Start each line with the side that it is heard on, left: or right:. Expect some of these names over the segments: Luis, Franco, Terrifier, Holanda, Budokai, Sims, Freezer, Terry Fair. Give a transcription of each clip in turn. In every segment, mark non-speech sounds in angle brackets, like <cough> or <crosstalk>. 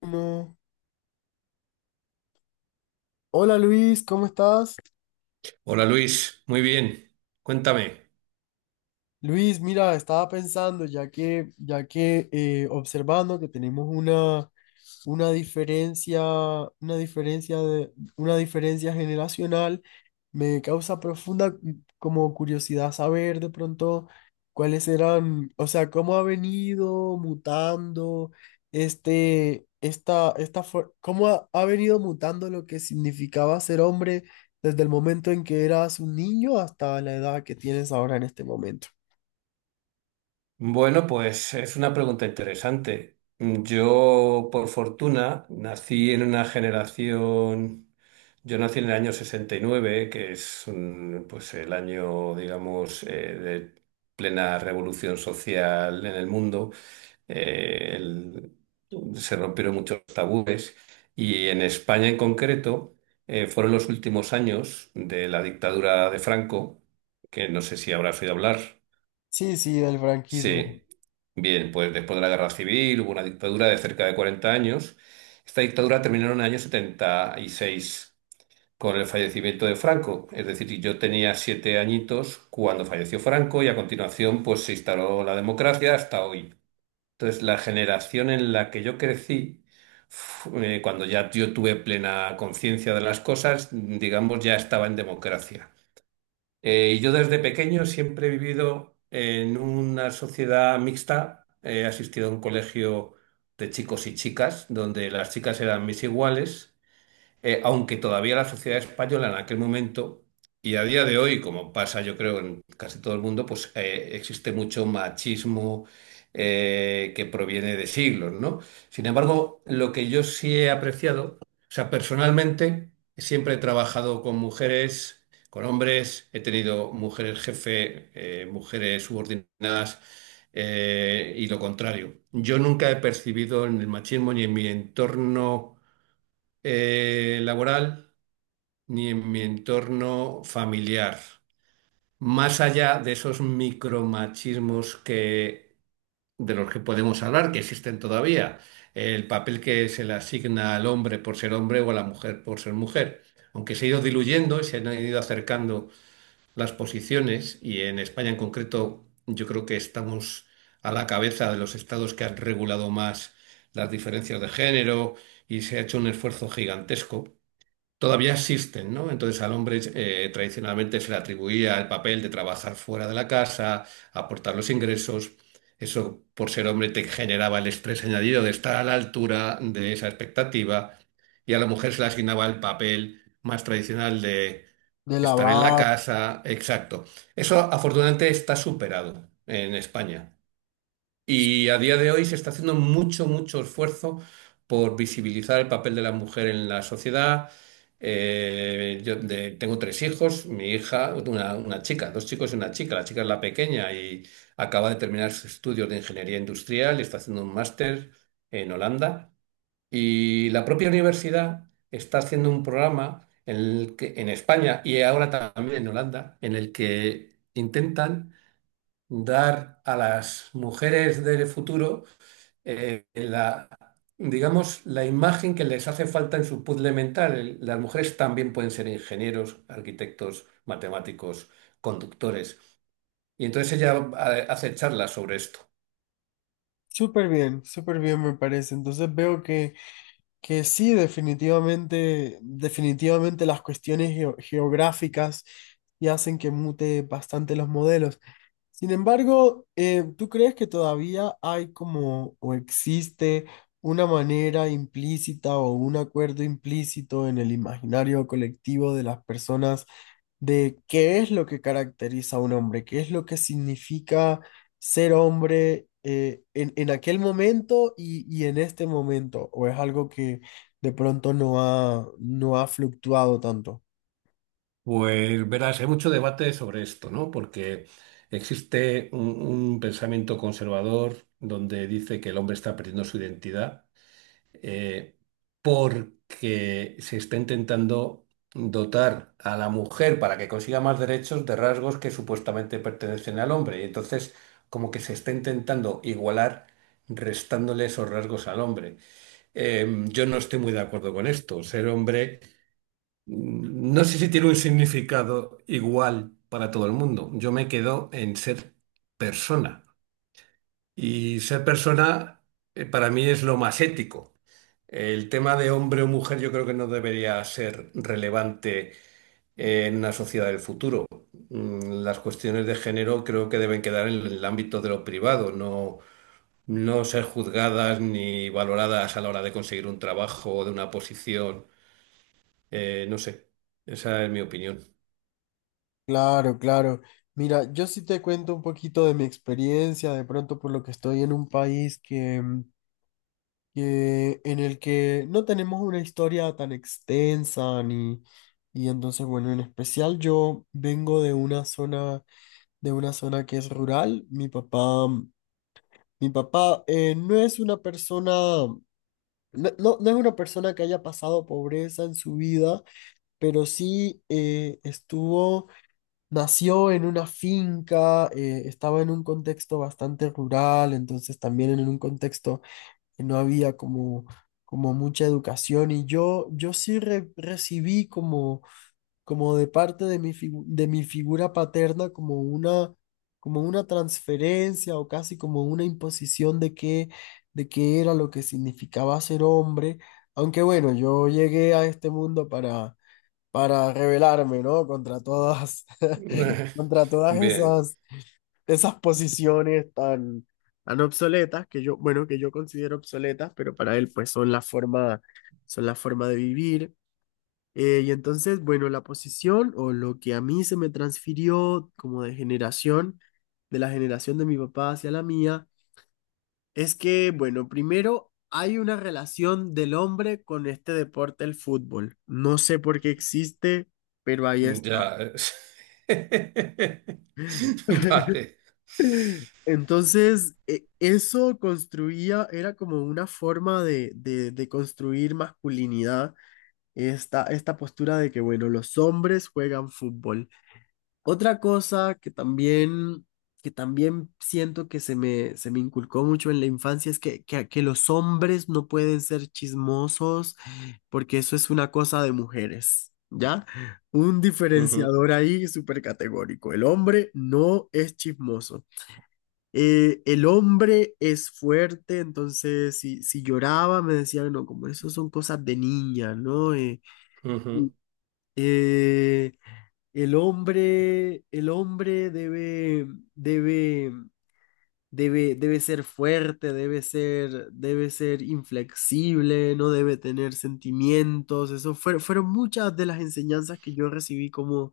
left: Bueno, hola Luis, ¿cómo estás?
right: Hola Luis, muy bien. Cuéntame.
left: Luis, mira, estaba pensando, ya que observando que tenemos una diferencia, una diferencia generacional. Me causa profunda como curiosidad saber de pronto cuáles eran, o sea, cómo ha venido mutando cómo ha venido mutando lo que significaba ser hombre desde el momento en que eras un niño hasta la edad que tienes ahora en este momento.
right: Bueno, pues es una pregunta interesante. Yo, por fortuna, nací en una generación, yo nací en el año 69, que es pues el año, digamos, de plena revolución social en el mundo. eh, el- se rompieron muchos tabúes, y en España en concreto, fueron los últimos años de la dictadura de Franco, que no sé si habrás oído hablar.
left: Sí, sí, del franquismo,
right: Sí, bien, pues después de la guerra civil hubo una dictadura de cerca de 40 años. Esta dictadura terminó en el año 76 con el fallecimiento de Franco. Es decir, yo tenía 7 añitos cuando falleció Franco, y a continuación pues se instaló la democracia hasta hoy. Entonces, la generación en la que yo crecí, cuando ya yo tuve plena conciencia de las cosas, digamos, ya estaba en democracia. Y yo desde pequeño siempre he vivido en una sociedad mixta. He asistido a un colegio de chicos y chicas, donde las chicas eran mis iguales, aunque todavía la sociedad española en aquel momento, y a día de hoy, como pasa yo creo en casi todo el mundo, pues existe mucho machismo que proviene de siglos, ¿no? Sin embargo, lo que yo sí he apreciado, o sea, personalmente siempre he trabajado con mujeres, con hombres, he tenido mujeres jefe, mujeres subordinadas. Y lo contrario. Yo nunca he percibido en el machismo ni en mi entorno laboral, ni en mi entorno familiar. Más allá de esos micromachismos de los que podemos hablar, que existen todavía, el papel que se le asigna al hombre por ser hombre o a la mujer por ser mujer. Aunque se ha ido diluyendo y se han ido acercando las posiciones, y en España en concreto, yo creo que estamos a la cabeza de los estados que han regulado más las diferencias de género y se ha hecho un esfuerzo gigantesco, todavía existen, ¿no? Entonces al hombre, tradicionalmente se le atribuía el papel de trabajar fuera de la casa, aportar los ingresos. Eso, por ser hombre, te generaba el estrés añadido de estar a la altura de esa expectativa. Y a la mujer se le asignaba el papel más tradicional de
left: de la
right: estar en la
left: VAP.
right: casa. Exacto. Eso afortunadamente está superado en España. Y a día de hoy se está haciendo mucho, mucho esfuerzo por visibilizar el papel de la mujer en la sociedad. Yo tengo tres hijos, mi hija, una chica, dos chicos y una chica. La chica es la pequeña y acaba de terminar sus estudios de ingeniería industrial, y está haciendo un máster en Holanda. Y la propia universidad está haciendo un programa en España y ahora también en Holanda, en el que intentan dar a las mujeres del futuro eh, la, digamos, la imagen que les hace falta en su puzzle mental. Las mujeres también pueden ser ingenieros, arquitectos, matemáticos, conductores. Y entonces ella hace charlas sobre esto.
left: Súper bien me parece. Entonces veo que sí, definitivamente, definitivamente las cuestiones geográficas y hacen que mute bastante los modelos. Sin embargo, ¿tú crees que todavía hay como o existe una manera implícita o un acuerdo implícito en el imaginario colectivo de las personas de qué es lo que caracteriza a un hombre, qué es lo que significa ser hombre en aquel momento y en este momento, o es algo que de pronto no ha fluctuado tanto?
right: Pues verás, hay mucho debate sobre esto, ¿no? Porque existe un pensamiento conservador donde dice que el hombre está perdiendo su identidad, eh, porque se está intentando dotar a la mujer para que consiga más derechos de rasgos que supuestamente pertenecen al hombre. Y entonces, como que se está intentando igualar restándole esos rasgos al hombre. Yo no estoy muy de acuerdo con esto. Ser hombre, no sé si tiene un significado igual para todo el mundo. Yo me quedo en ser persona. Y ser persona, para mí es lo más ético. El tema de hombre o mujer yo creo que no debería ser relevante en una sociedad del futuro. Las cuestiones de género creo que deben quedar en el ámbito de lo privado, no, no ser juzgadas ni valoradas a la hora de conseguir un trabajo o de una posición. No sé, esa es mi opinión.
left: Claro, claro. Mira, yo sí te cuento un poquito de mi experiencia, de pronto por lo que estoy en un país en el que no tenemos una historia tan extensa ni. Y entonces, bueno, en especial yo vengo de una zona, de una zona que es rural. Mi papá no es una persona, no es una persona que haya pasado pobreza en su vida, pero sí estuvo, nació en una finca. Estaba en un contexto bastante rural, entonces también en un contexto que no había como, como mucha educación. Y yo sí recibí como, como de parte de de mi figura paterna, como una transferencia o casi como una imposición de qué era lo que significaba ser hombre. Aunque bueno, yo llegué a este mundo para rebelarme, ¿no? Contra todas, <laughs> contra
right: <laughs>
left: todas
right: Bien,
left: esas, esas posiciones tan, tan obsoletas que yo, bueno, que yo considero obsoletas, pero para él pues son la forma de vivir. Y entonces, bueno, la posición o lo que a mí se me transfirió como de generación, de la generación de mi papá hacia la mía, es que, bueno, primero hay una relación del hombre con este deporte, el fútbol. No sé por qué existe, pero ahí está.
right: ya. <laughs>
left: <laughs>
right: Vale.
left: Entonces, eso construía, era como una forma de construir masculinidad, esta postura de que, bueno, los hombres juegan fútbol. Otra cosa que también siento que se me inculcó mucho en la infancia es que los hombres no pueden ser chismosos porque eso es una cosa de mujeres, ¿ya? Un
right: Ujú,
left: diferenciador ahí súper categórico. El hombre no es chismoso. El hombre es fuerte, entonces si lloraba me decían, no, como eso son cosas de niña, ¿no?
right: ujú.
left: Eh, el hombre debe, debe ser fuerte, debe ser inflexible, no debe tener sentimientos. Fueron muchas de las enseñanzas que yo recibí como,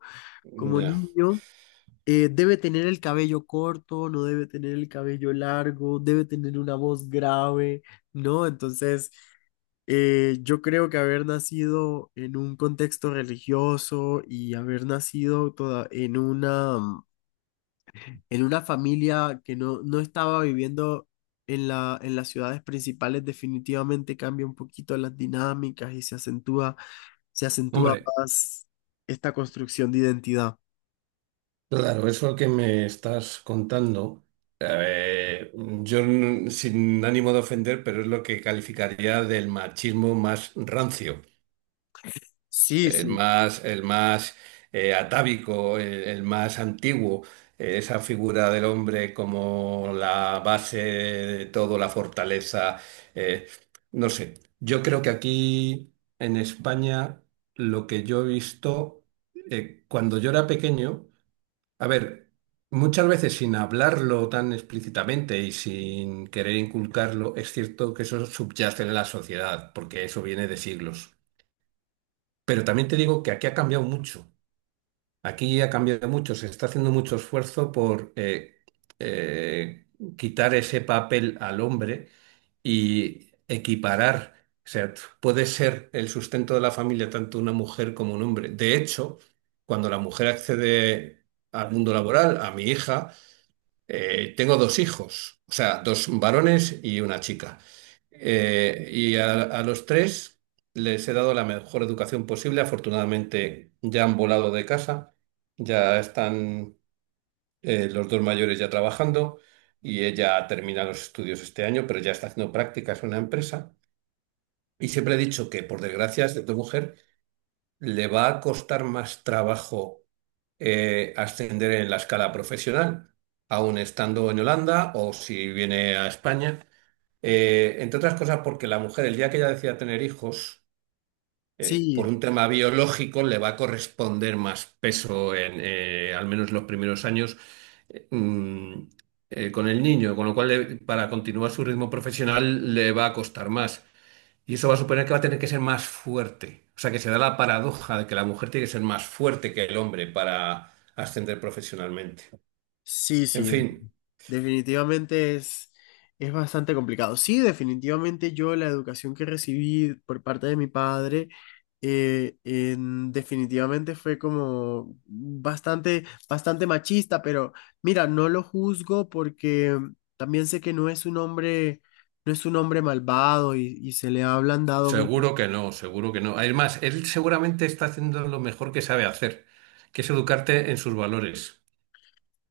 left: como
right: Ya.
left: niño. Debe tener el cabello corto, no debe tener el cabello largo, debe tener una voz grave, ¿no? Entonces... Yo creo que haber nacido en un contexto religioso y haber nacido toda en una, en una familia que no estaba viviendo en las ciudades principales definitivamente cambia un poquito las dinámicas y se acentúa
right: Hombre.
left: más esta construcción de identidad.
right: Claro, eso que me estás contando, eh, sin ánimo de ofender, pero es lo que calificaría del machismo más rancio,
left: Sí,
right: el
left: sí,
right: más, el más atávico, el más antiguo, esa figura del hombre como la base de todo, la fortaleza, eh, no sé. Yo creo que aquí en España, lo que yo he visto cuando yo era pequeño, a ver, muchas veces sin hablarlo tan explícitamente y sin querer inculcarlo, es cierto que eso subyace en la sociedad, porque eso viene de siglos. Pero también te digo que aquí ha cambiado mucho. Aquí ha cambiado mucho, se está haciendo mucho esfuerzo por eh, quitar ese papel al hombre y equiparar. O sea, puede ser el sustento de la familia tanto una mujer como un hombre. De hecho, cuando la mujer accede al mundo laboral, a mi hija, tengo dos hijos, o sea, dos varones y una chica. Y a los tres les he dado la mejor educación posible. Afortunadamente ya han volado de casa, ya están, los dos mayores ya trabajando, y ella termina los estudios este año, pero ya está haciendo prácticas en una empresa. Y siempre he dicho que, por desgracia, excepto mujer, le va a costar más trabajo ascender en la escala profesional, aun estando en Holanda o si viene a España. Entre otras cosas, porque la mujer, el día que ella decida tener hijos,
left: sí,
right: por un tema biológico, le va a corresponder más peso en, al menos los primeros años, eh, mm, con el niño, con lo cual, para continuar su ritmo profesional, le va a costar más. Y eso va a suponer que va a tener que ser más fuerte. O sea, que se da la paradoja de que la mujer tiene que ser más fuerte que el hombre para ascender profesionalmente.
left: sí,
right: En
left: sí.
right: fin,
left: Definitivamente es bastante complicado. Sí, definitivamente yo la educación que recibí por parte de mi padre definitivamente fue como bastante, bastante machista, pero mira, no lo juzgo porque también sé que no es un hombre, no es un hombre malvado, y se le ha ablandado.
right: seguro que no, seguro que no. Además, él seguramente está haciendo lo mejor que sabe hacer, que es educarte en sus valores.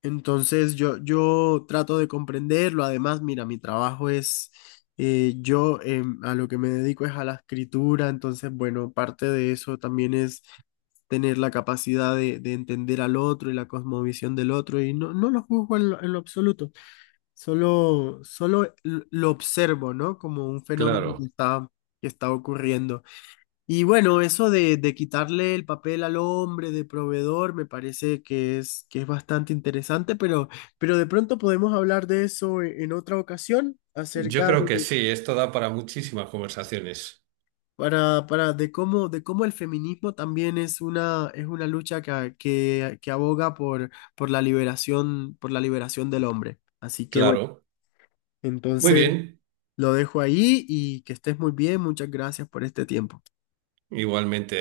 left: Entonces yo trato de comprenderlo. Además, mira, mi trabajo es, yo a lo que me dedico es a la escritura. Entonces, bueno, parte de eso también es tener la capacidad de entender al otro y la cosmovisión del otro. Y no, no lo juzgo en lo absoluto. Solo, solo lo observo, ¿no? Como un fenómeno
right: Claro,
left: que está ocurriendo. Y bueno, eso de quitarle el papel al hombre de proveedor me parece que es bastante interesante, pero de pronto podemos hablar de eso en otra ocasión,
right: yo
left: acerca
right: creo que
left: de,
right: sí, esto da para muchísimas conversaciones.
left: para, de cómo el feminismo también es una lucha que aboga por la liberación del hombre. Así que bueno,
right: Claro. Muy
left: entonces
right: bien,
left: lo dejo ahí y que estés muy bien. Muchas gracias por este tiempo.
right: igualmente.